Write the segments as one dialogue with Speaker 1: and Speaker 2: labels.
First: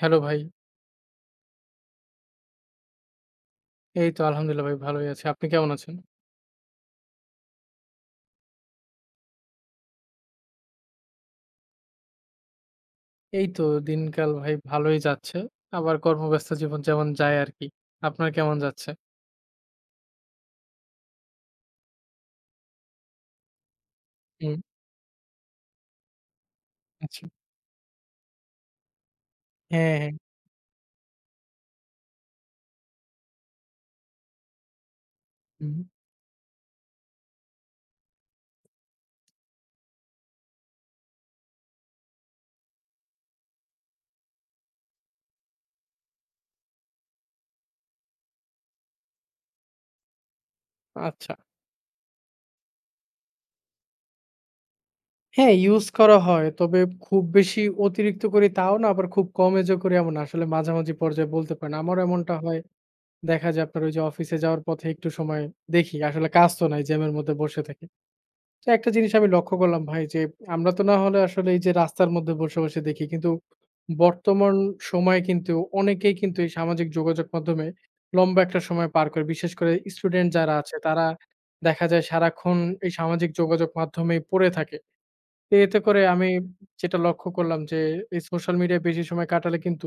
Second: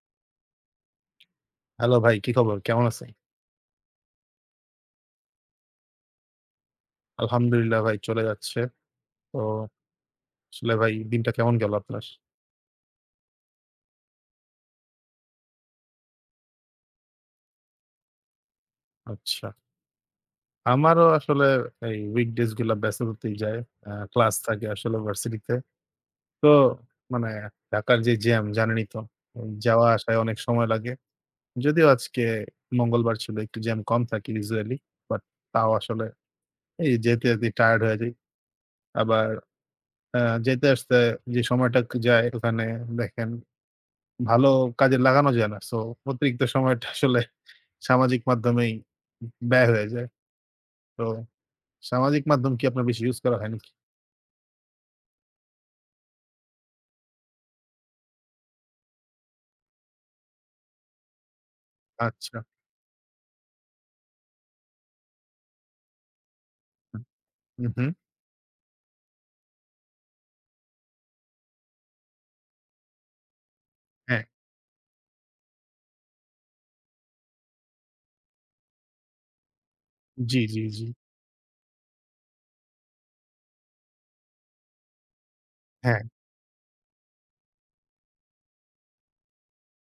Speaker 1: Hello ভাই।
Speaker 2: Hello ভাই, কি খবর? কেমন আছেন?
Speaker 1: এই তো আলহামদুলিল্লাহ ভাই ভালোই আছি। আপনি কেমন আছেন?
Speaker 2: আলহামদুলিল্লাহ ভাই চলে যাচ্ছে। তো আসলে ভাই দিনটা কেমন গেল আপনার?
Speaker 1: এই তো দিনকাল ভাই ভালোই যাচ্ছে। আবার কর্মব্যস্ত জীবন যেমন যায় আরকি। আপনার কেমন যাচ্ছে?
Speaker 2: আচ্ছা। আমারও আসলে এই weekdays গুলা ব্যস্ততাতেই যায়। ক্লাস
Speaker 1: হুম,
Speaker 2: থাকে আসলে ভার্সিটিতে। তো
Speaker 1: আচ্ছা।
Speaker 2: মানে ঢাকার যে জ্যাম জানেনই তো। এই যাওয়া
Speaker 1: হ্যাঁ, হ্যাঁ।
Speaker 2: আসায় অনেক সময় লাগে। যদিও আজকে মঙ্গলবার ছিল একটু জ্যাম কম থাকে usually, বাট তাও
Speaker 1: হুম,
Speaker 2: আসলে এই যেতেই টায়ার্ড হয়ে যাই। আবার আ যেতে আসতে যে সময়টা যায় ওখানে দেখেন ভালো কাজে লাগানো যায় না। সো অতিরিক্ত সময়টা আসলে সামাজিক মাধ্যমেই ব্যয় হয়ে যায়। তো
Speaker 1: আচ্ছা।
Speaker 2: সামাজিক মাধ্যম কি আপনার বেশি ইউজ করা হয় নাকি?
Speaker 1: হ্যাঁ, ইউজ করা হয়। তবে খুব বেশি অতিরিক্ত করি তাও না, আবার খুব কম এজও করি এমন না। আসলে মাঝামাঝি পর্যায়ে বলতে পারেন। আমারও এমনটা
Speaker 2: আচ্ছা।
Speaker 1: হয়। দেখা যায় আপনার ওই যে অফিসে যাওয়ার পথে একটু সময় দেখি। আসলে কাজ তো নাই জ্যামের মধ্যে বসে
Speaker 2: হুম,
Speaker 1: থাকি।
Speaker 2: হুম।
Speaker 1: তো একটা জিনিস আমি লক্ষ্য করলাম ভাই যে, আমরা তো না হলে আসলে এই যে রাস্তার মধ্যে বসে দেখি। কিন্তু
Speaker 2: হ্যাঁ।
Speaker 1: বর্তমান সময়ে কিন্তু অনেকেই কিন্তু এই সামাজিক যোগাযোগ মাধ্যমে লম্বা একটা সময় পার করে। বিশেষ করে স্টুডেন্ট
Speaker 2: জি,
Speaker 1: যারা
Speaker 2: জি,
Speaker 1: আছে
Speaker 2: জি।
Speaker 1: তারা দেখা যায় সারাক্ষণ এই সামাজিক যোগাযোগ মাধ্যমেই পড়ে থাকে। তো এতে
Speaker 2: হ্যাঁ।
Speaker 1: করে আমি যেটা লক্ষ্য করলাম যে এই সোশ্যাল মিডিয়ায় বেশি সময় কাটালে কিন্তু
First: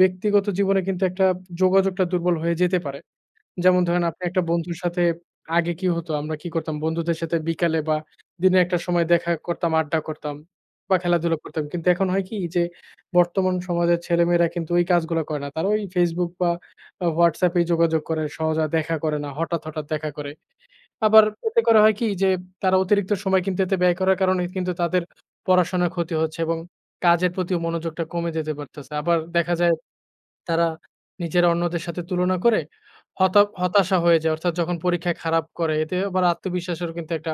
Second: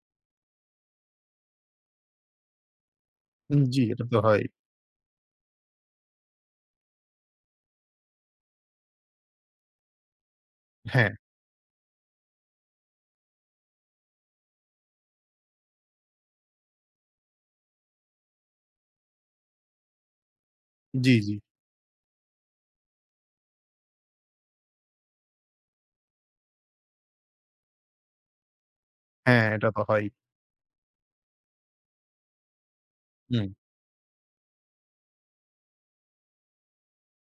Speaker 1: ব্যক্তিগত জীবনে কিন্তু একটা যোগাযোগটা দুর্বল হয়ে যেতে পারে। যেমন
Speaker 2: জি,
Speaker 1: ধরেন
Speaker 2: এটা তো
Speaker 1: আপনি একটা
Speaker 2: হয়।
Speaker 1: বন্ধুর সাথে আগে কি হতো আমরা কি করতাম বন্ধুদের সাথে বিকালে বা দিনে একটা সময় দেখা করতাম, আড্ডা করতাম বা
Speaker 2: হ্যাঁ।
Speaker 1: খেলাধুলা করতাম। কিন্তু এখন হয় কি যে বর্তমান সমাজের ছেলেমেয়েরা কিন্তু ওই কাজগুলো করে না। তারা ওই Facebook বা WhatsApp এই যোগাযোগ করে সহজে আর দেখা করে না। হঠাৎ দেখা করে।
Speaker 2: জি,
Speaker 1: আবার
Speaker 2: জি।
Speaker 1: এতে করে হয় কি যে তারা অতিরিক্ত সময় কিন্তু এতে ব্যয় করার কারণে কিন্তু তাদের পড়াশোনার ক্ষতি হচ্ছে এবং কাজের প্রতিও মনোযোগটা কমে যেতে পারতেছে। আবার
Speaker 2: হ্যাঁ,
Speaker 1: দেখা
Speaker 2: এটা
Speaker 1: যায়
Speaker 2: তো হয়।
Speaker 1: তারা নিজেরা অন্যদের সাথে তুলনা করে
Speaker 2: হুম।
Speaker 1: হতাশা হয়ে যায়। অর্থাৎ যখন পরীক্ষায় খারাপ করে এতে আবার আত্মবিশ্বাসেরও কিন্তু একটা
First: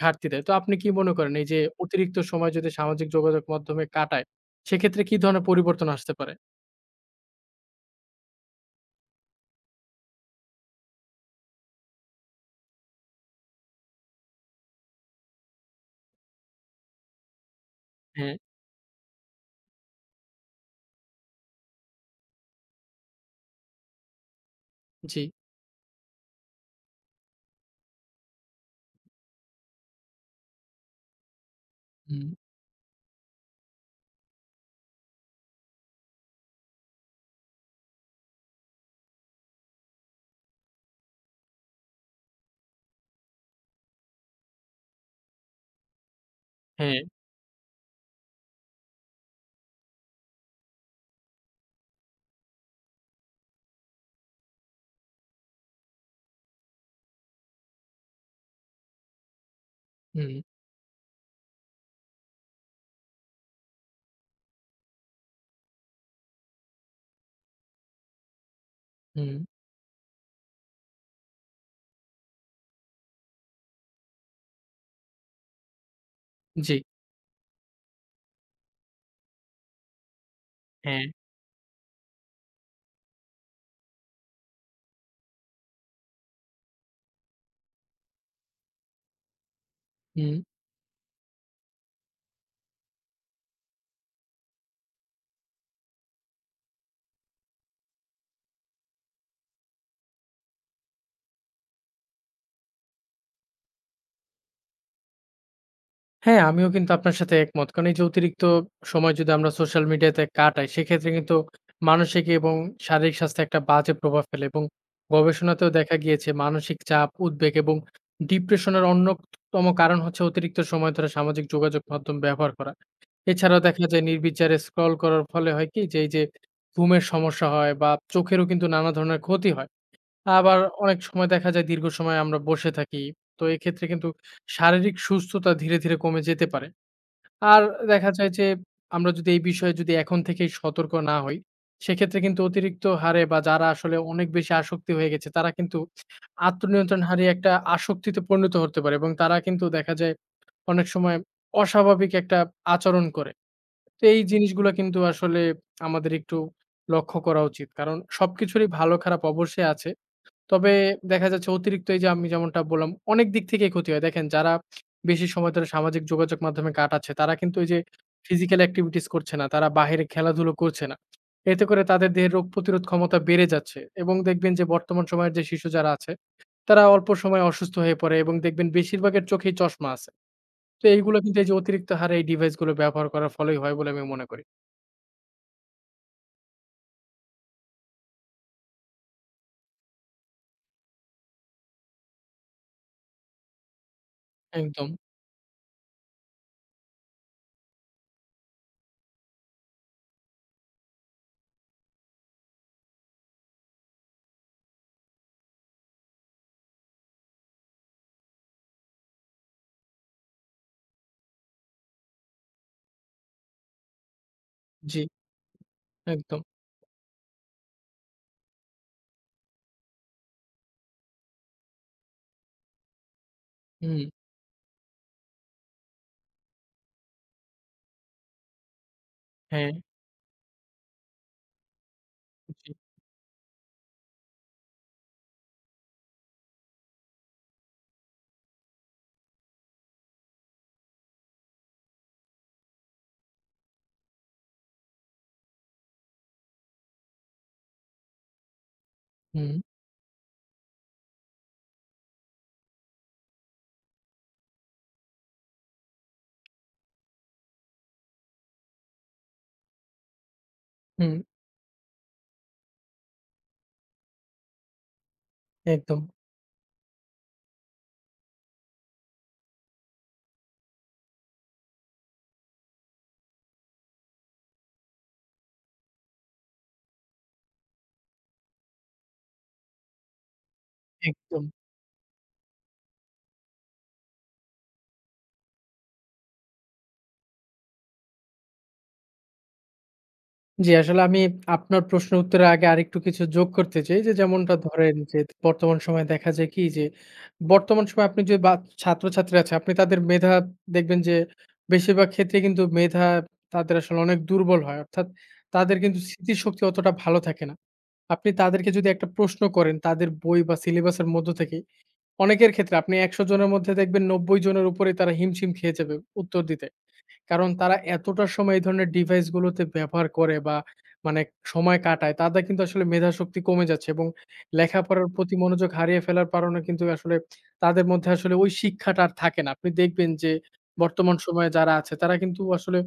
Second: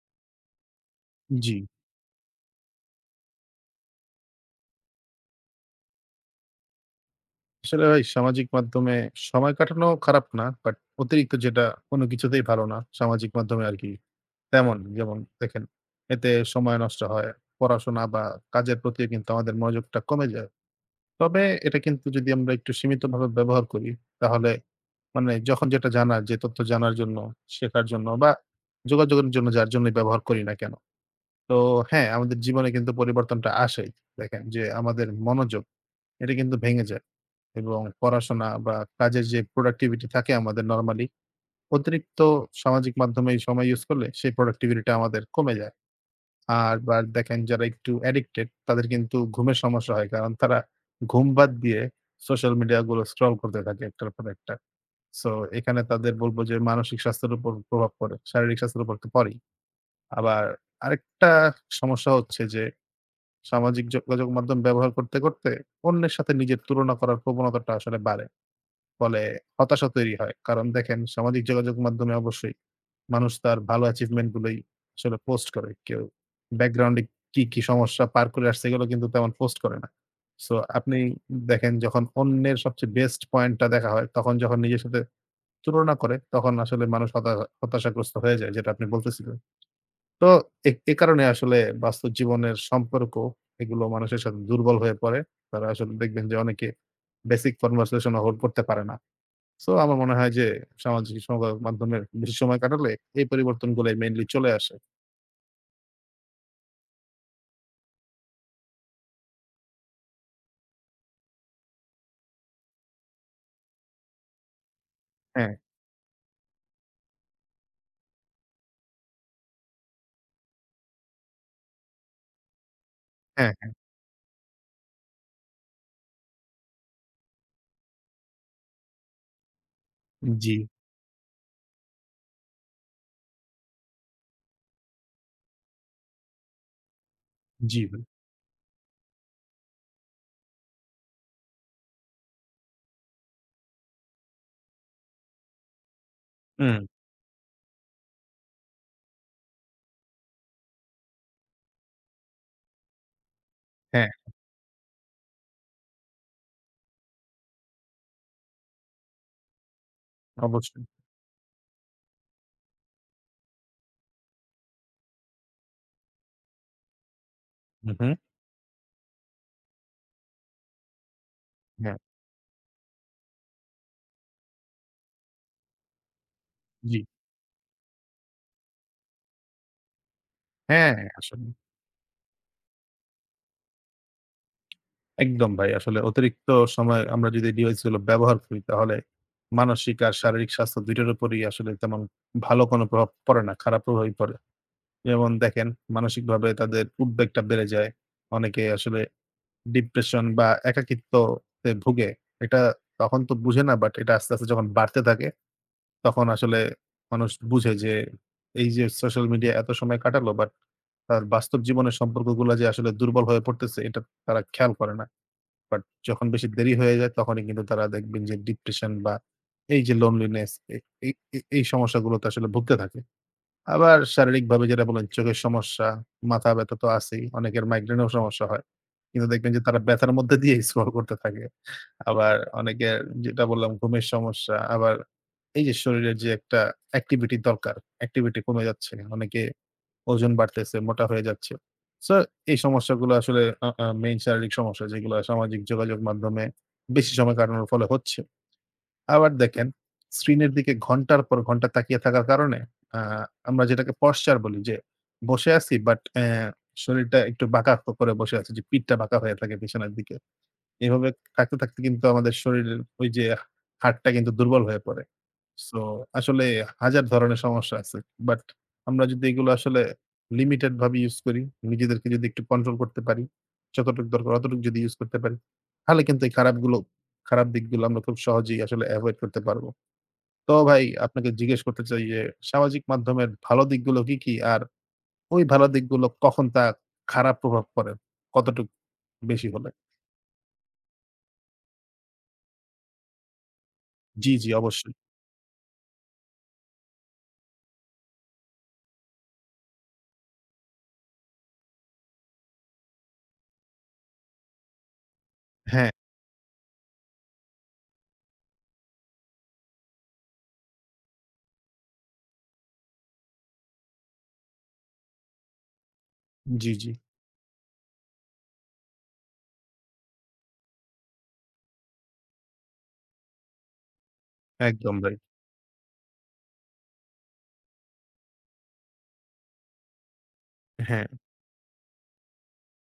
Speaker 1: ঘাটতি দেয়। তো আপনি কি মনে করেন এই
Speaker 2: জি।
Speaker 1: যে অতিরিক্ত সময় যদি সামাজিক যোগাযোগ মাধ্যমে কাটায়, সেক্ষেত্রে কি ধরনের পরিবর্তন আসতে পারে?
Speaker 2: আসলে ভাই সামাজিক মাধ্যমে সময় কাটানো খারাপ না। অতিরিক্ত যেটা কোনো কিছুতেই ভালো না। সামাজিক মাধ্যমে আরকি তেমন যেমন দেখেন এতে সময় নষ্ট হয়। পড়াশোনা বা
Speaker 1: হ্যাঁ,
Speaker 2: কাজের প্রতিও কিন্তু আমাদের মনোযোগটা কমে যায়। তবে এটা কিন্তু যদি আমরা একটু সীমিতভাবে ব্যবহার করি, তাহলে
Speaker 1: জি,
Speaker 2: মানে যখন যেটা জানার, যে তথ্য জানার জন্য, শেখার জন্য বা যোগাযোগের জন্য যার জন্যই ব্যবহার করি না কেন। তো হ্যাঁ,
Speaker 1: হুম,
Speaker 2: আমাদের জীবনে কিন্তু পরিবর্তনটা আসেই। দেখেন যে আমাদের মনোযোগ এটা কিন্তু ভেঙে যায় এবং পড়াশোনা বা কাজের যে প্রোডাক্টিভিটি থাকে আমাদের নরমালি, অতিরিক্ত সামাজিক মাধ্যমে এই সময় ইউজ করলে সেই প্রোডাক্টিভিটিটা আমাদের কমে যায়। আর
Speaker 1: হ্যাঁ,
Speaker 2: বার দেখেন যারা একটু অ্যাডিক্টেড তাদের কিন্তু ঘুমের সমস্যা হয়। কারণ তারা ঘুম বাদ দিয়ে সোশ্যাল মিডিয়া গুলো স্ক্রল করতে থাকে একটার পর একটা। সো এখানে তাদের বলব যে মানসিক স্বাস্থ্যের উপর প্রভাব পড়ে। শারীরিক স্বাস্থ্যের উপর তো পড়েই।
Speaker 1: হুম,
Speaker 2: আবার আরেকটা সমস্যা হচ্ছে যে সামাজিক যোগাযোগ মাধ্যম ব্যবহার করতে অন্যের সাথে নিজের তুলনা করার প্রবণতাটা আসলে বাড়ে। ফলে
Speaker 1: হুম,
Speaker 2: হতাশা তৈরি হয়। কারণ দেখেন সামাজিক যোগাযোগ মাধ্যমে অবশ্যই মানুষ তার ভালো অ্যাচিভমেন্ট গুলোই আসলে পোস্ট করে। কেউ
Speaker 1: জি,
Speaker 2: ব্যাকগ্রাউন্ডে কি সমস্যা পার করে আসছে এগুলো কিন্তু তেমন পোস্ট করে না। সো আপনি
Speaker 1: হ্যাঁ,
Speaker 2: দেখেন যখন অন্যের সবচেয়ে বেস্ট পয়েন্টটা দেখা হয়, তখন যখন নিজের সাথে তুলনা করে, তখন আসলে মানুষ হতাশাগ্রস্ত হয়ে যায় যেটা আপনি বলতেছিলেন। তো
Speaker 1: হুম।
Speaker 2: এ এ কারণে আসলে বাস্তব জীবনের সম্পর্ক এগুলো মানুষের সাথে দুর্বল হয়ে পড়ে। তারা আসলে দেখবেন যে অনেকে বেসিক কনভারসেশন ও হোল্ড করতে পারে না। সো আমার মনে হয় যে সামাজিক সংবাদ মাধ্যমের বেশি সময় কাটালে এই পরিবর্তনগুলাই মেইনলি চলে আসে।
Speaker 1: হ্যাঁ, আমিও কিন্তু আপনার সাথে একমত। কারণ এই যে অতিরিক্ত সময় যদি আমরা সোশ্যাল মিডিয়াতে কাটাই, সেক্ষেত্রে কিন্তু মানসিক এবং শারীরিক স্বাস্থ্যে একটা বাজে প্রভাব ফেলে এবং
Speaker 2: হ্যাঁ,
Speaker 1: গবেষণাতেও দেখা গিয়েছে মানসিক চাপ, উদ্বেগ এবং ডিপ্রেশনের অন্যতম কারণ হচ্ছে অতিরিক্ত সময় ধরে সামাজিক যোগাযোগ মাধ্যম ব্যবহার করা।
Speaker 2: হ্যাঁ,
Speaker 1: এছাড়াও
Speaker 2: হ্যাঁ।
Speaker 1: দেখা যায় নির্বিচারে স্ক্রল করার ফলে হয় কি যে এই যে ঘুমের সমস্যা হয় বা চোখেরও কিন্তু নানা ধরনের ক্ষতি হয়।
Speaker 2: জি,
Speaker 1: আবার অনেক সময় দেখা যায় দীর্ঘ সময় আমরা বসে থাকি। তো এক্ষেত্রে কিন্তু শারীরিক সুস্থতা ধীরে কমে যেতে পারে। আর
Speaker 2: জি ভাই।
Speaker 1: দেখা যায় যে আমরা যদি এই বিষয়ে যদি এখন থেকেই সতর্ক না হই, সেক্ষেত্রে কিন্তু অতিরিক্ত হারে বা যারা আসলে অনেক বেশি আসক্তি হয়ে গেছে, তারা কিন্তু
Speaker 2: হুম,
Speaker 1: আত্মনিয়ন্ত্রণ হারিয়ে একটা আসক্তিতে পরিণত হতে পারে এবং তারা কিন্তু দেখা যায় অনেক সময় অস্বাভাবিক একটা আচরণ করে। তো
Speaker 2: হ্যাঁ,
Speaker 1: এই জিনিসগুলা কিন্তু আসলে আমাদের একটু লক্ষ্য করা উচিত। কারণ সবকিছুরই ভালো খারাপ অবশ্যই আছে। তবে
Speaker 2: অবশ্যই।
Speaker 1: দেখা যাচ্ছে অতিরিক্ত এই যে আমি যেমনটা বললাম, অনেক দিক থেকেই ক্ষতি হয়। দেখেন যারা বেশি সময় ধরে সামাজিক যোগাযোগ মাধ্যমে কাটাচ্ছে, তারা কিন্তু এই যে
Speaker 2: হু, হু।
Speaker 1: ফিজিক্যাল এক্টিভিটিস করছে না, তারা বাহিরে খেলাধুলো করছে না। এতে করে
Speaker 2: হ্যাঁ,
Speaker 1: তাদের দেহের রোগ প্রতিরোধ ক্ষমতা বেড়ে যাচ্ছে এবং দেখবেন যে বর্তমান সময়ের যে শিশু যারা আছে, তারা
Speaker 2: জি।
Speaker 1: অল্প সময়ে অসুস্থ হয়ে পড়ে এবং দেখবেন বেশিরভাগের চোখেই চশমা আছে। তো
Speaker 2: হ্যাঁ,
Speaker 1: এইগুলো কিন্তু
Speaker 2: আসলে।
Speaker 1: এই যে অতিরিক্ত হারে এই ডিভাইস গুলো ব্যবহার করার ফলেই হয় বলে আমি মনে করি।
Speaker 2: একদম ভাই। আসলে অতিরিক্ত সময় আমরা যদি ডিভাইস গুলো ব্যবহার করি তাহলে মানসিক আর শারীরিক স্বাস্থ্য ২ টার উপরই আসলে তেমন ভালো কোনো প্রভাব পড়ে না, খারাপ প্রভাবই পড়ে।
Speaker 1: একদম।
Speaker 2: যেমন দেখেন মানসিকভাবে তাদের উদ্বেগটা বেড়ে যায়। অনেকে আসলে ডিপ্রেশন বা একাকিত্বতে ভুগে, এটা তখন তো বুঝে না, এটা আস্তে যখন বাড়তে থাকে তখন আসলে মানুষ বুঝে যে এই যে সোশ্যাল মিডিয়া এত সময় কাটালো, তার বাস্তব জীবনের সম্পর্কগুলা যে আসলে দুর্বল হয়ে পড়তেছে এটা তারা খেয়াল করে
Speaker 1: জি,
Speaker 2: না। বাট যখন
Speaker 1: একদম।
Speaker 2: বেশি দেরি হয়ে যায় তখনই কিন্তু তারা দেখবেন যে ডিপ্রেশন বা এই যে লোনলিনেস, এ এই এই এই সমস্যাগুলোতে আসলে ভুগতে থাকে। আবার
Speaker 1: হুম,
Speaker 2: শারীরিকভাবে যেটা বললেন চোখের সমস্যা, মাথা ব্যথা তো আছেই, অনেকের মাইগ্রেনের সমস্যা হয়। কিন্তু দেখবেন যে
Speaker 1: হ্যাঁ,
Speaker 2: তারা ব্যথার মধ্যে দিয়ে স্ক্রল করতে থাকে। আবার
Speaker 1: জি।
Speaker 2: অনেকের যেটা বললাম ঘুমের সমস্যা, আবার এই যে শরীরের যে একটা অ্যাক্টিভিটি দরকার, অ্যাক্টিভিটি কমে যাচ্ছে। অনেকে ওজন বাড়তেছে, মোটা হয়ে যাচ্ছে। সো এই সমস্যাগুলো আসলে আ আ মেইন শারীরিক সমস্যা যেগুলো সামাজিক যোগাযোগ মাধ্যমে বেশি সময় কাটানোর ফলে হচ্ছে। আবার
Speaker 1: হুম,
Speaker 2: দেখেন, স্ক্রিনের দিকে ঘন্টার পর ঘন্টা তাকিয়ে থাকার কারণে আ আমরা যেটাকে পশ্চার বলি, যে বসে আছি বাট অ্যা শরীরটা একটু বাঁকা করে বসে আছি, যে পিঠটা বাঁকা হয়ে থাকে বিছানার দিকে। এভাবে
Speaker 1: হুম,
Speaker 2: থাকতে কিন্তু আমাদের শরীরের ওই যে হাড়টা কিন্তু দুর্বল হয়ে পড়ে। সো
Speaker 1: একদম,
Speaker 2: আসলে হাজার ধরনের সমস্যা আছে। বাট আমরা যদি এগুলো আসলে লিমিটেড ভাবে ইউজ করি, নিজেদেরকে যদি একটু কন্ট্রোল করতে পারি, যতটুকু দরকার অতটুকু যদি ইউজ করতে পারি, তাহলে কিন্তু এই খারাপ দিকগুলো আমরা খুব সহজেই আসলে এভয়েড করতে পারবো। তো ভাই আপনাকে
Speaker 1: একদম।
Speaker 2: জিজ্ঞেস করতে চাই যে সামাজিক মাধ্যমের ভালো দিকগুলো কি? আর ওই ভালো দিকগুলো কখন খারাপ প্রভাব পড়ে? কতটুক বেশি হলে?
Speaker 1: জি, আসলে আমি আপনার প্রশ্নের উত্তরের আগে আরেকটু কিছু যোগ করতে চাই যে,
Speaker 2: জি, জি
Speaker 1: যেমনটা হুম।
Speaker 2: অবশ্যই।
Speaker 1: ধরেন যে, বর্তমান সময়ে দেখা যায় কি যে, বর্তমান সময়ে আপনি যে, বা ছাত্রছাত্রী আছে আপনি তাদের মেধা দেখবেন যে, বেশিরভাগ ক্ষেত্রে কিন্তু মেধা তাদের আসলে অনেক দুর্বল হয়। অর্থাৎ তাদের
Speaker 2: হ্যাঁ,
Speaker 1: কিন্তু স্মৃতিশক্তি অতটা ভালো থাকে না। আপনি তাদেরকে যদি একটা প্রশ্ন করেন তাদের বই বা সিলেবাসের মধ্য থেকে, অনেকের ক্ষেত্রে আপনি 100 জনের মধ্যে দেখবেন 90 জনের উপরে তারা হিমশিম খেয়ে যাবে উত্তর দিতে।
Speaker 2: জি, জি।
Speaker 1: কারণ তারা এতটা সময় এই ধরনের ডিভাইস গুলোতে ব্যবহার করে বা মানে সময় কাটায়, তাদের কিন্তু আসলে মেধাশক্তি কমে যাচ্ছে এবং
Speaker 2: একদম
Speaker 1: লেখাপড়ার
Speaker 2: ভাই।
Speaker 1: প্রতি মনোযোগ হারিয়ে ফেলার কারণে কিন্তু আসলে তাদের মধ্যে আসলে ওই শিক্ষাটা আর থাকে না। আপনি দেখবেন যে
Speaker 2: হ্যাঁ,
Speaker 1: বর্তমান সময়ে যারা আছে তারা কিন্তু আসলে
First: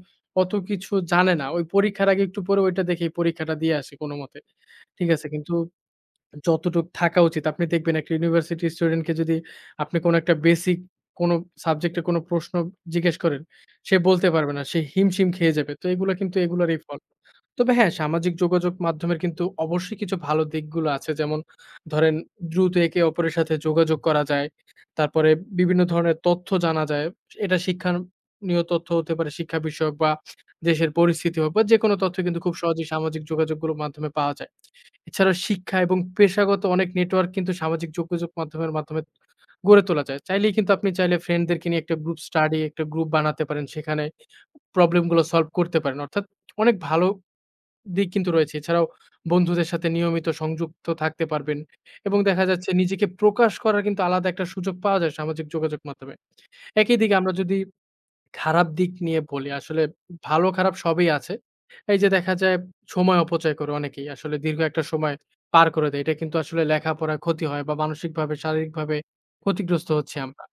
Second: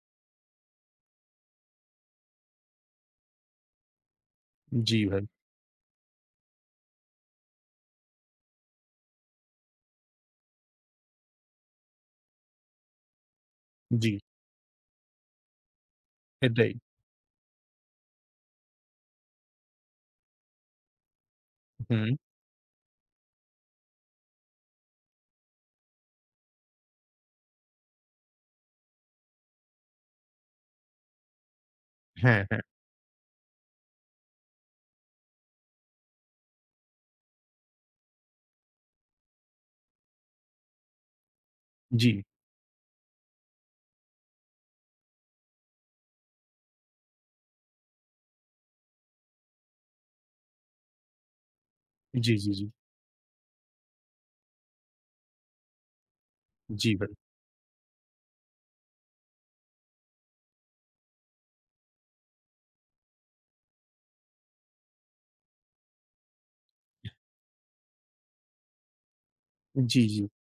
Speaker 1: অত কিছু জানে না। ওই পরীক্ষার আগে একটু পরে ওইটা দেখেই পরীক্ষাটা দিয়ে আসে কোনমতে।
Speaker 2: জি
Speaker 1: ঠিক
Speaker 2: ভাই।
Speaker 1: আছে? কিন্তু যতটুক থাকা উচিত। আপনি দেখবেন একটা ইউনিভার্সিটি স্টুডেন্টকে যদি আপনি কোনো একটা বেসিক কোনো সাবজেক্টে কোনো প্রশ্ন জিজ্ঞেস করেন, সে
Speaker 2: জি,
Speaker 1: বলতে পারবে না। সে হিমশিম খেয়ে যাবে। তো এগুলা কিন্তু
Speaker 2: এটাই।
Speaker 1: এগুলারই ফল। তবে হ্যাঁ, সামাজিক যোগাযোগ মাধ্যমের কিন্তু অবশ্যই কিছু ভালো দিকগুলো আছে। যেমন
Speaker 2: হুম,
Speaker 1: ধরেন দ্রুত একে অপরের সাথে যোগাযোগ করা যায়। তারপরে বিভিন্ন ধরনের তথ্য জানা যায়। এটা শিক্ষানীয় তথ্য হতে পারে, শিক্ষা বিষয়ক বা দেশের পরিস্থিতি হোক বা যেকোনো তথ্য কিন্তু
Speaker 2: হ্যাঁ,
Speaker 1: খুব
Speaker 2: হ্যাঁ।
Speaker 1: সহজেই সামাজিক যোগাযোগগুলোর মাধ্যমে পাওয়া যায়। এছাড়াও শিক্ষা এবং পেশাগত অনেক নেটওয়ার্ক কিন্তু সামাজিক যোগাযোগ মাধ্যমের মাধ্যমে গড়ে তোলা যায়। চাইলেই কিন্তু আপনি চাইলে ফ্রেন্ডদেরকে নিয়ে একটা
Speaker 2: জি,
Speaker 1: গ্রুপ স্টাডি, একটা গ্রুপ বানাতে পারেন। সেখানে প্রবলেম গুলো সলভ করতে পারেন। অর্থাৎ অনেক ভালো দিক কিন্তু রয়েছে। এছাড়াও বন্ধুদের সাথে নিয়মিত সংযুক্ত থাকতে পারবেন এবং
Speaker 2: জি,
Speaker 1: দেখা
Speaker 2: জি, জি,
Speaker 1: যাচ্ছে নিজেকে প্রকাশ করার কিন্তু আলাদা একটা সুযোগ পাওয়া যায় সামাজিক যোগাযোগ মাধ্যমে।
Speaker 2: জি
Speaker 1: একই
Speaker 2: ভাই।
Speaker 1: দিকে আমরা যদি খারাপ দিক নিয়ে বলি, আসলে ভালো খারাপ সবই আছে। এই যে দেখা যায় সময় অপচয় করে অনেকেই। আসলে দীর্ঘ একটা সময় পার করে দেয়। এটা কিন্তু আসলে লেখাপড়ার ক্ষতি হয় বা মানসিকভাবে, শারীরিকভাবে ক্ষতিগ্রস্ত
Speaker 2: জি,
Speaker 1: হচ্ছি
Speaker 2: জি।
Speaker 1: আমরা।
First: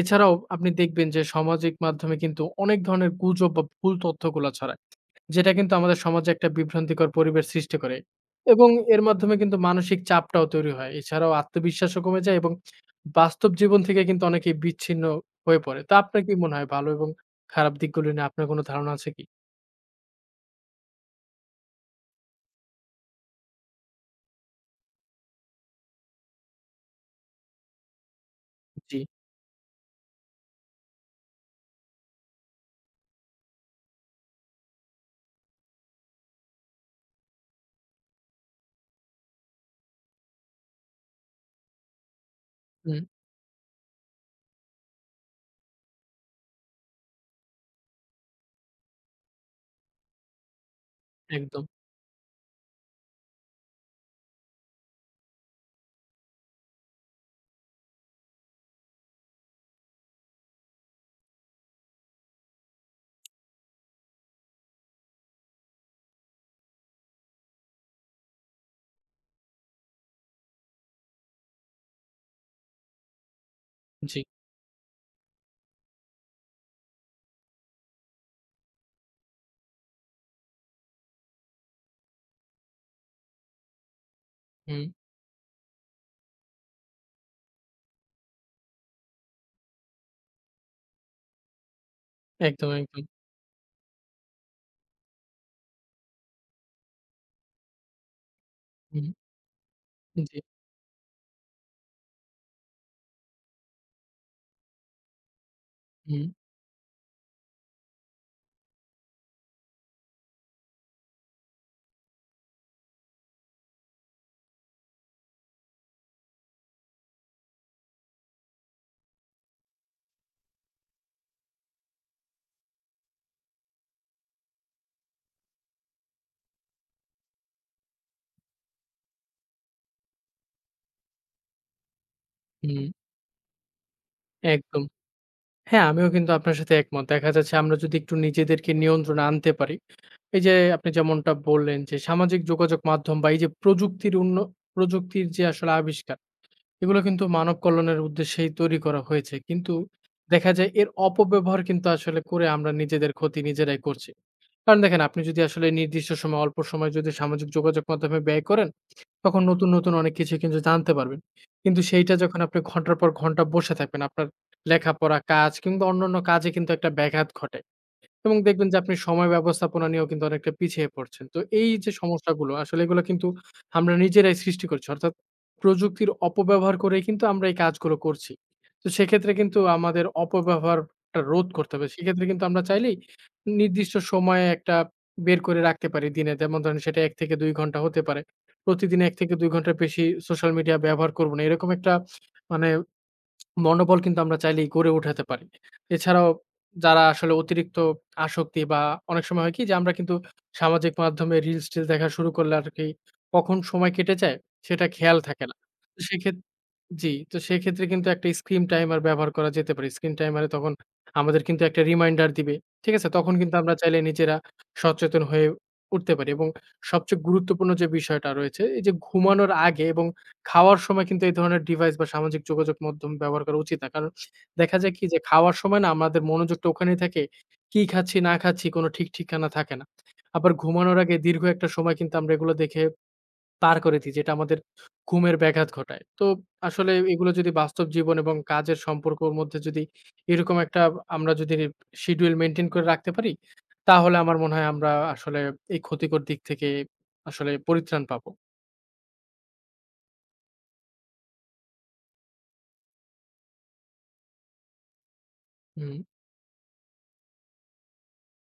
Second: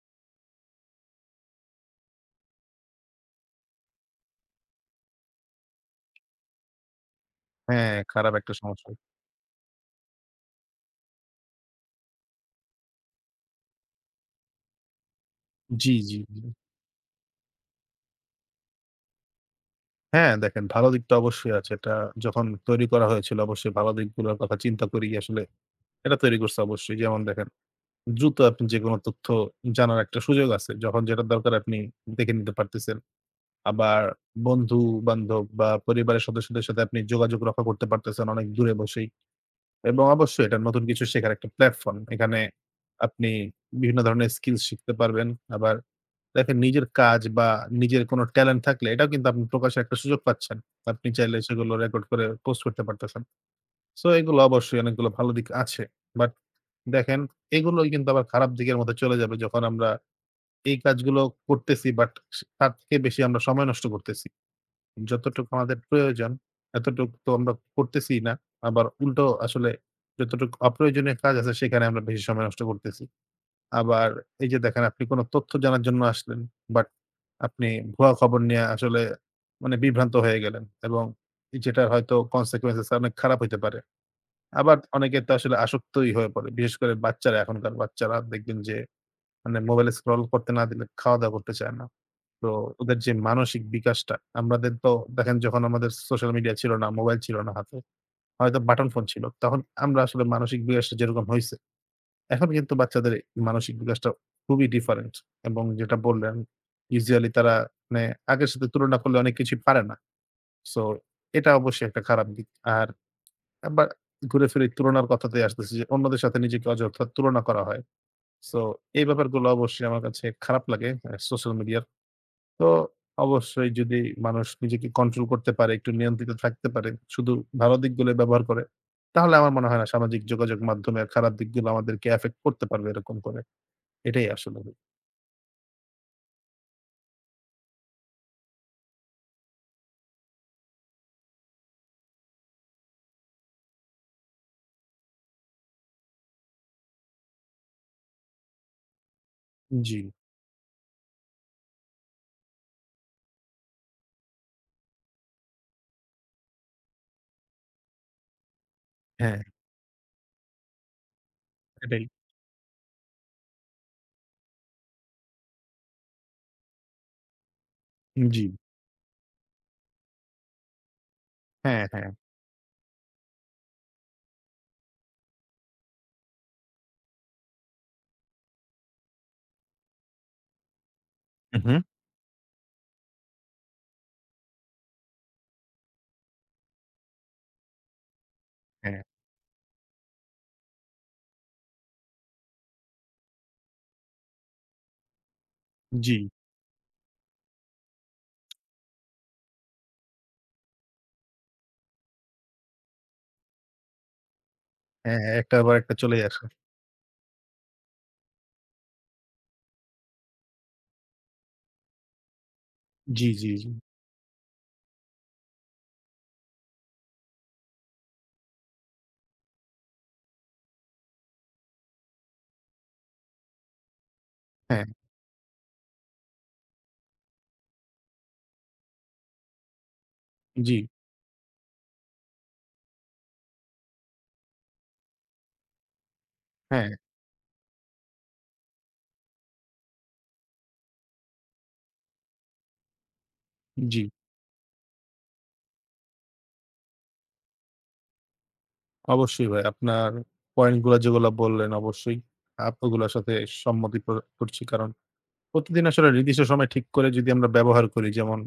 Speaker 1: এছাড়াও আপনি দেখবেন যে সামাজিক মাধ্যমে কিন্তু অনেক ধরনের গুজব বা ভুল তথ্যগুলা ছড়ায়। যেটা কিন্তু আমাদের সমাজে একটা বিভ্রান্তিকর পরিবেশ সৃষ্টি
Speaker 2: হ্যাঁ,
Speaker 1: করে
Speaker 2: খারাপ একটা
Speaker 1: এবং
Speaker 2: সমস্যা।
Speaker 1: এর মাধ্যমে কিন্তু মানসিক চাপটাও তৈরি হয়। এছাড়াও আত্মবিশ্বাসও কমে যায় এবং বাস্তব জীবন থেকে কিন্তু অনেকেই বিচ্ছিন্ন হয়ে পড়ে।
Speaker 2: জি,
Speaker 1: তো
Speaker 2: জি,
Speaker 1: আপনার কি
Speaker 2: জি।
Speaker 1: মনে হয় ভালো এবং খারাপ দিকগুলো নিয়ে আপনার কোনো ধারণা আছে কি?
Speaker 2: হ্যাঁ, দেখেন ভালো দিকটা অবশ্যই আছে। এটা যখন তৈরি করা হয়েছিল অবশ্যই ভালো দিকগুলোর কথা চিন্তা করেই আসলে এটা তৈরি করছে অবশ্যই। যেমন দেখেন দ্রুত আপনি যেকোনো
Speaker 1: জি,
Speaker 2: তথ্য জানার একটা সুযোগ আছে। যখন যেটা দরকার আপনি দেখে নিতে পারতেছেন। আবার বন্ধু-বান্ধব বা পরিবারের সদস্যদের সাথে আপনি যোগাযোগ রক্ষা করতে পারতেছেন অনেক দূরে বসেই। এবং অবশ্যই এটা নতুন কিছু শেখার একটা প্ল্যাটফর্ম। এখানে
Speaker 1: হুম,
Speaker 2: আপনি বিভিন্ন ধরনের স্কিল শিখতে পারবেন। আবার দেখেন নিজের কাজ বা নিজের কোনো ট্যালেন্ট থাকলে এটাও কিন্তু আপনি প্রকাশের একটা সুযোগ পাচ্ছেন। আপনি চাইলে
Speaker 1: একদম।
Speaker 2: সেগুলো রেকর্ড করে পোস্ট করতে পারতেছেন। সো এগুলো অবশ্যই অনেকগুলো ভালো দিক আছে। বাট দেখেন এগুলোই কিন্তু আবার খারাপ দিকের মধ্যে চলে যাবে যখন আমরা এই কাজগুলো করতেছি, বাট তার থেকে বেশি আমরা সময় নষ্ট করতেছি। যতটুকু আমাদের প্রয়োজন এতটুকু তো আমরা করতেছিই না। আবার উল্টো আসলে যতটুকু অপ্রয়োজনীয় কাজ আছে সেখানে আমরা বেশি সময় নষ্ট করতেছি। আবার
Speaker 1: জি,
Speaker 2: এই যে দেখেন আপনি কোন তথ্য জানার জন্য আসলেন, বাট আপনি ভুয়া খবর নিয়ে আসলে মানে বিভ্রান্ত হয়ে গেলেন এবং যেটার হয়তো consequences অনেক খারাপ হইতে পারে। আবার
Speaker 1: হুম,
Speaker 2: অনেকে তো আসলে আসক্তই হয়ে পড়ে। বিশেষ করে বাচ্চারা, এখনকার বাচ্চারা দেখবেন যে মানে মোবাইলে স্ক্রল করতে না দিলে খাওয়া-দাওয়া করতে চায় না। তো
Speaker 1: একদম,
Speaker 2: ওদের
Speaker 1: একদম।
Speaker 2: যে মানসিক বিকাশটা, আমাদের তো দেখেন যখন আমাদের সোশ্যাল মিডিয়া ছিল না, মোবাইল ছিল না হাতে, হয়তো বাটন ফোন
Speaker 1: হুম,
Speaker 2: ছিল। তখন আমরা আসলে
Speaker 1: জি,
Speaker 2: মানসিক বিকাশটা যেরকম হইছে, এখন কিন্তু বাচ্চাদের মানসিক বিকাশটা খুবই ডিফারেন্ট এবং যেটা
Speaker 1: হুম,
Speaker 2: বললেন ইউজুয়ালি তারা মানে আগের সাথে তুলনা করলে অনেক কিছুই পারে না। সো এটা অবশ্যই একটা খারাপ দিক। আর আবার ঘুরে ফিরে তুলনার কথাতেই আসতেছি যে অন্যদের সাথে নিজেকে অযথা তুলনা করা হয়। সো এই ব্যাপারগুলো অবশ্যই আমার কাছে খারাপ লাগে সোশ্যাল মিডিয়ার। তো অবশ্যই যদি মানুষ নিজেকে কন্ট্রোল করতে পারে, একটু নিয়ন্ত্রিত থাকতে পারে, শুধু ভালো দিকগুলো ব্যবহার করে, তাহলে আমার মনে হয় না সামাজিক যোগাযোগ মাধ্যমের খারাপ দিকগুলো আমাদেরকে এফেক্ট করতে
Speaker 1: হুম,
Speaker 2: পারবে এরকম করে। এটাই আসলে।
Speaker 1: একদম। হ্যাঁ, আমিও কিন্তু আপনার সাথে একমত। দেখা যাচ্ছে আমরা যদি একটু নিজেদেরকে নিয়ন্ত্রণে আনতে পারি এই যে আপনি যেমনটা বললেন যে সামাজিক যোগাযোগ মাধ্যম বা এই যে প্রযুক্তির প্রযুক্তির যে আসলে আবিষ্কার এগুলো কিন্তু মানব কল্যাণের উদ্দেশ্যেই তৈরি করা হয়েছে। কিন্তু
Speaker 2: জি।
Speaker 1: দেখা যায় এর অপব্যবহার কিন্তু আসলে করে আমরা নিজেদের ক্ষতি নিজেরাই করছি। কারণ দেখেন আপনি যদি আসলে নির্দিষ্ট সময় অল্প সময় যদি সামাজিক যোগাযোগ মাধ্যমে ব্যয় করেন,
Speaker 2: হ্যাঁ,
Speaker 1: তখন নতুন অনেক কিছু কিন্তু জানতে পারবেন। কিন্তু
Speaker 2: এটাই।
Speaker 1: সেইটা যখন আপনি ঘন্টার পর ঘন্টা বসে থাকবেন, আপনার লেখাপড়া, কাজ কিংবা অন্যান্য কাজে কিন্তু একটা ব্যাঘাত ঘটে। এবং
Speaker 2: জি।
Speaker 1: দেখবেন যে আপনি সময় ব্যবস্থাপনা নিয়েও কিন্তু অনেকটা পিছিয়ে পড়ছেন। তো এই
Speaker 2: হ্যাঁ,
Speaker 1: যে
Speaker 2: হ্যাঁ।
Speaker 1: সমস্যাগুলো আসলে এগুলো কিন্তু আমরা নিজেরাই সৃষ্টি করছি। অর্থাৎ প্রযুক্তির অপব্যবহার করেই কিন্তু আমরা এই কাজগুলো করছি। তো সেক্ষেত্রে কিন্তু আমাদের অপব্যবহারটা রোধ
Speaker 2: হুম,
Speaker 1: করতে
Speaker 2: হুম।
Speaker 1: হবে। সেক্ষেত্রে কিন্তু আমরা চাইলেই নির্দিষ্ট সময়ে একটা বের করে রাখতে পারি দিনে। যেমন ধরেন সেটা 1 থেকে 2 ঘন্টা হতে পারে।
Speaker 2: হ্যাঁ,
Speaker 1: প্রতিদিন 1 থেকে 2 ঘন্টার বেশি সোশ্যাল মিডিয়া ব্যবহার করব না। এরকম একটা মানে মনোবল কিন্তু আমরা চাইলেই গড়ে উঠাতে পারি।
Speaker 2: জি।
Speaker 1: এছাড়াও যারা আসলে অতিরিক্ত আসক্তি বা অনেক সময় হয় কি যে আমরা কিন্তু সামাজিক মাধ্যমে রিলস-টিলস দেখা শুরু করলে আরকি কখন সময় কেটে যায় সেটা খেয়াল
Speaker 2: হ্যাঁ,
Speaker 1: থাকে
Speaker 2: একটা
Speaker 1: না।
Speaker 2: আবার একটা
Speaker 1: তো
Speaker 2: চলেই আসে।
Speaker 1: সেক্ষেত্রে জি, তো সেক্ষেত্রে কিন্তু একটা স্ক্রিন টাইমার ব্যবহার করা যেতে পারে। স্ক্রিন টাইমারে তখন আমাদের কিন্তু একটা রিমাইন্ডার দিবে। ঠিক আছে?
Speaker 2: জি,
Speaker 1: তখন
Speaker 2: জি,
Speaker 1: কিন্তু
Speaker 2: জি।
Speaker 1: আমরা চাইলে নিজেরা সচেতন হয়ে উঠতে পারি এবং সবচেয়ে গুরুত্বপূর্ণ যে বিষয়টা রয়েছে, এই যে ঘুমানোর আগে এবং খাওয়ার সময় কিন্তু এই ধরনের ডিভাইস বা সামাজিক যোগাযোগ মাধ্যম ব্যবহার করা উচিত না। কারণ দেখা
Speaker 2: হ্যাঁ,
Speaker 1: যায় কি যে খাওয়ার সময় না আমাদের মনোযোগটা ওখানেই থাকে। কি খাচ্ছি না খাচ্ছি কোনো ঠিক ঠিকানা থাকে না। আবার
Speaker 2: জি,
Speaker 1: ঘুমানোর আগে দীর্ঘ একটা সময় কিন্তু আমরা এগুলো দেখে পার করে দিই যেটা আমাদের ঘুমের ব্যাঘাত ঘটায়। তো
Speaker 2: হ্যাঁ,
Speaker 1: আসলে এগুলো যদি বাস্তব জীবন এবং কাজের সম্পর্কর মধ্যে যদি এরকম একটা আমরা যদি শিডিউল মেইনটেইন করে রাখতে পারি,
Speaker 2: জি।
Speaker 1: তাহলে আমার মনে হয় আমরা আসলে এই ক্ষতিকর দিক থেকে আসলে পরিত্রাণ পাবো।
Speaker 2: অবশ্যই ভাই আপনার পয়েন্ট গুলা যেগুলা বললেন অবশ্যই ওগুলার সাথে সম্মতি করছি। কারণ প্রতিদিন
Speaker 1: হুম,
Speaker 2: আসলে নির্দিষ্ট সময় ঠিক করে যদি আমরা ব্যবহার করি, যেমন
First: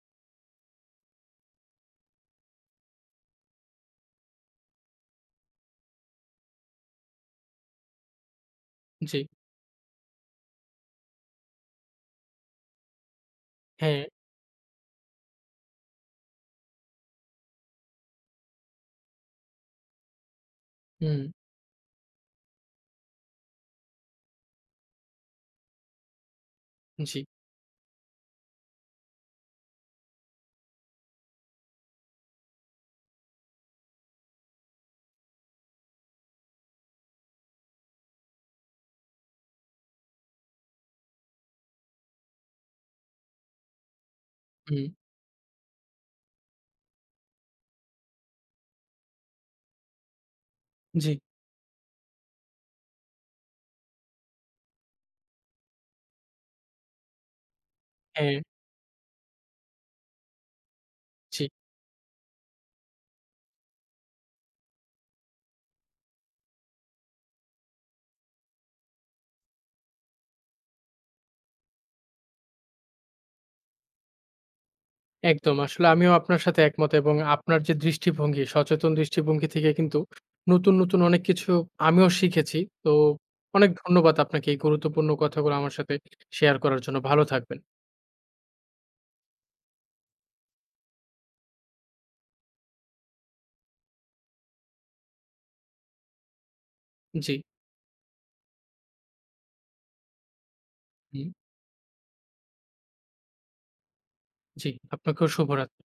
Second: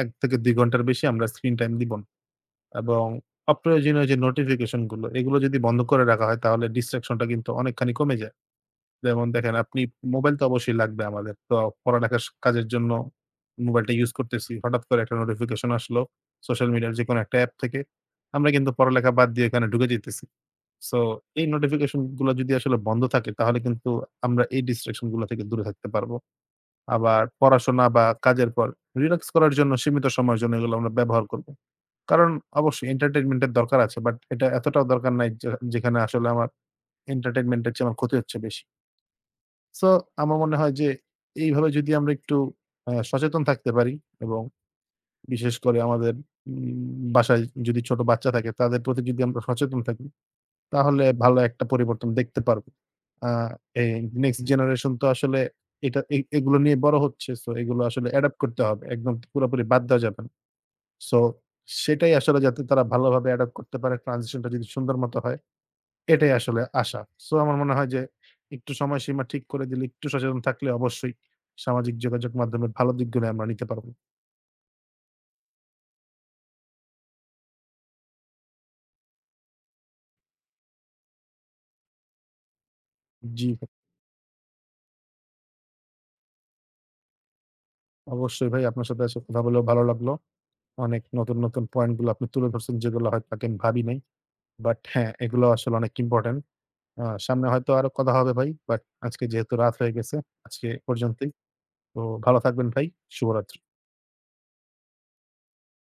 Speaker 2: ১ থেকে ২ ঘন্টার বেশি আমরা স্ক্রিন টাইম দিব না। এবং অপ্রয়োজনীয় যে নোটিফিকেশন গুলো এগুলো যদি বন্ধ করে রাখা হয় তাহলে ডিসট্রাকশন টা কিন্তু অনেকখানি কমে যায়।
Speaker 1: জি,
Speaker 2: যেমন দেখেন আপনি মোবাইল তো অবশ্যই লাগবে আমাদের। তো পড়ালেখার কাজের জন্য মোবাইলটা
Speaker 1: হ্যাঁ,
Speaker 2: ইউজ করতেছি। হঠাৎ করে একটা নোটিফিকেশন আসলো সোশ্যাল মিডিয়ার যেকোনো একটা অ্যাপ থেকে। আমরা কিন্তু পড়ালেখা বাদ দিয়ে এখানে ঢুকে যাইতেছি। সো
Speaker 1: হুম,
Speaker 2: এই নোটিফিকেশন গুলা যদি আসলে বন্ধ থাকে তাহলে কিন্তু আমরা এই ডিস্ট্রাকশন গুলা থেকে দূরে থাকতে পারবো।
Speaker 1: জি,
Speaker 2: আবার পড়াশোনা বা কাজের পর রিল্যাক্স করার জন্য সীমিত সময়ের জন্য এগুলো আমরা ব্যবহার করব। কারণ অবশ্যই এন্টারটেইনমেন্ট এর দরকার আছে। এটা এতটাও দরকার নাই, যে যেখানে আসলে আমার এন্টারটেইনমেন্ট এর চেয়ে আমার ক্ষতি হচ্ছে বেশি। সো আমার মনে হয় যে এইভাবে যদি আমরা একটু সচেতন থাকতে পারি এবং
Speaker 1: হুম,
Speaker 2: বিশেষ করে আমাদের বাসায় যদি ছোট বাচ্চা থাকে, তাদের প্রতি যদি আমরা সচেতন থাকি তাহলে
Speaker 1: জি,
Speaker 2: ভালো একটা পরিবর্তন দেখতে পারবো। আ এই নেক্সট জেনারেশন তো আসলে এটা এ এগুলো নিয়ে বড় হচ্ছে। সো এগুলো আসলে
Speaker 1: হ্যাঁ,
Speaker 2: অ্যাডপ্ট করতে হবে। একদম পুরোপুরি বাদ দেওয়া যাবে না। সো
Speaker 1: জি।
Speaker 2: সেটাই আসলে, যাতে তারা ভালোভাবে অ্যাডপ্ট করতে পারে, ট্রান্সিশন টা যদি সুন্দর মত হয় এটাই আসলে আশা। সো আমার মনে হয় যে একটু সময়সীমা ঠিক করে দিলে, একটু সচেতন থাকলে অবশ্যই সামাজিক যোগাযোগ মাধ্যমের ভালো দিকগুলো আমরা নিতে পারব।
Speaker 1: একদম। আসলে আমিও আপনার সাথে একমত এবং আপনার যে দৃষ্টিভঙ্গি, সচেতন দৃষ্টিভঙ্গি থেকে কিন্তু নতুন অনেক কিছু আমিও শিখেছি। তো
Speaker 2: জি,
Speaker 1: অনেক ধন্যবাদ আপনাকে এই গুরুত্বপূর্ণ কথাগুলো আমার সাথে শেয়ার করার জন্য। ভালো থাকবেন।
Speaker 2: অবশ্যই ভাই আপনার সাথে আজকে কথা বলেও ভালো লাগলো। অনেক নতুন, নতুন পয়েন্ট গুলো আপনি তুলে ধরছেন যেগুলো হয়তো আগে আমি ভাবি নাই। হ্যাঁ, এগুলো আসলে অনেক ইম্পোর্টেন্ট।
Speaker 1: জি,
Speaker 2: সামনে হয়তো আরো কথা হবে ভাই। আজকে যেহেতু রাত হয়ে গেছে, আজকে এ
Speaker 1: হুম।
Speaker 2: পর্যন্তই। তো ভালো থাকবেন ভাই। শুভরাত্রি।
Speaker 1: জি। আপনাকেও শুভরাত্রি।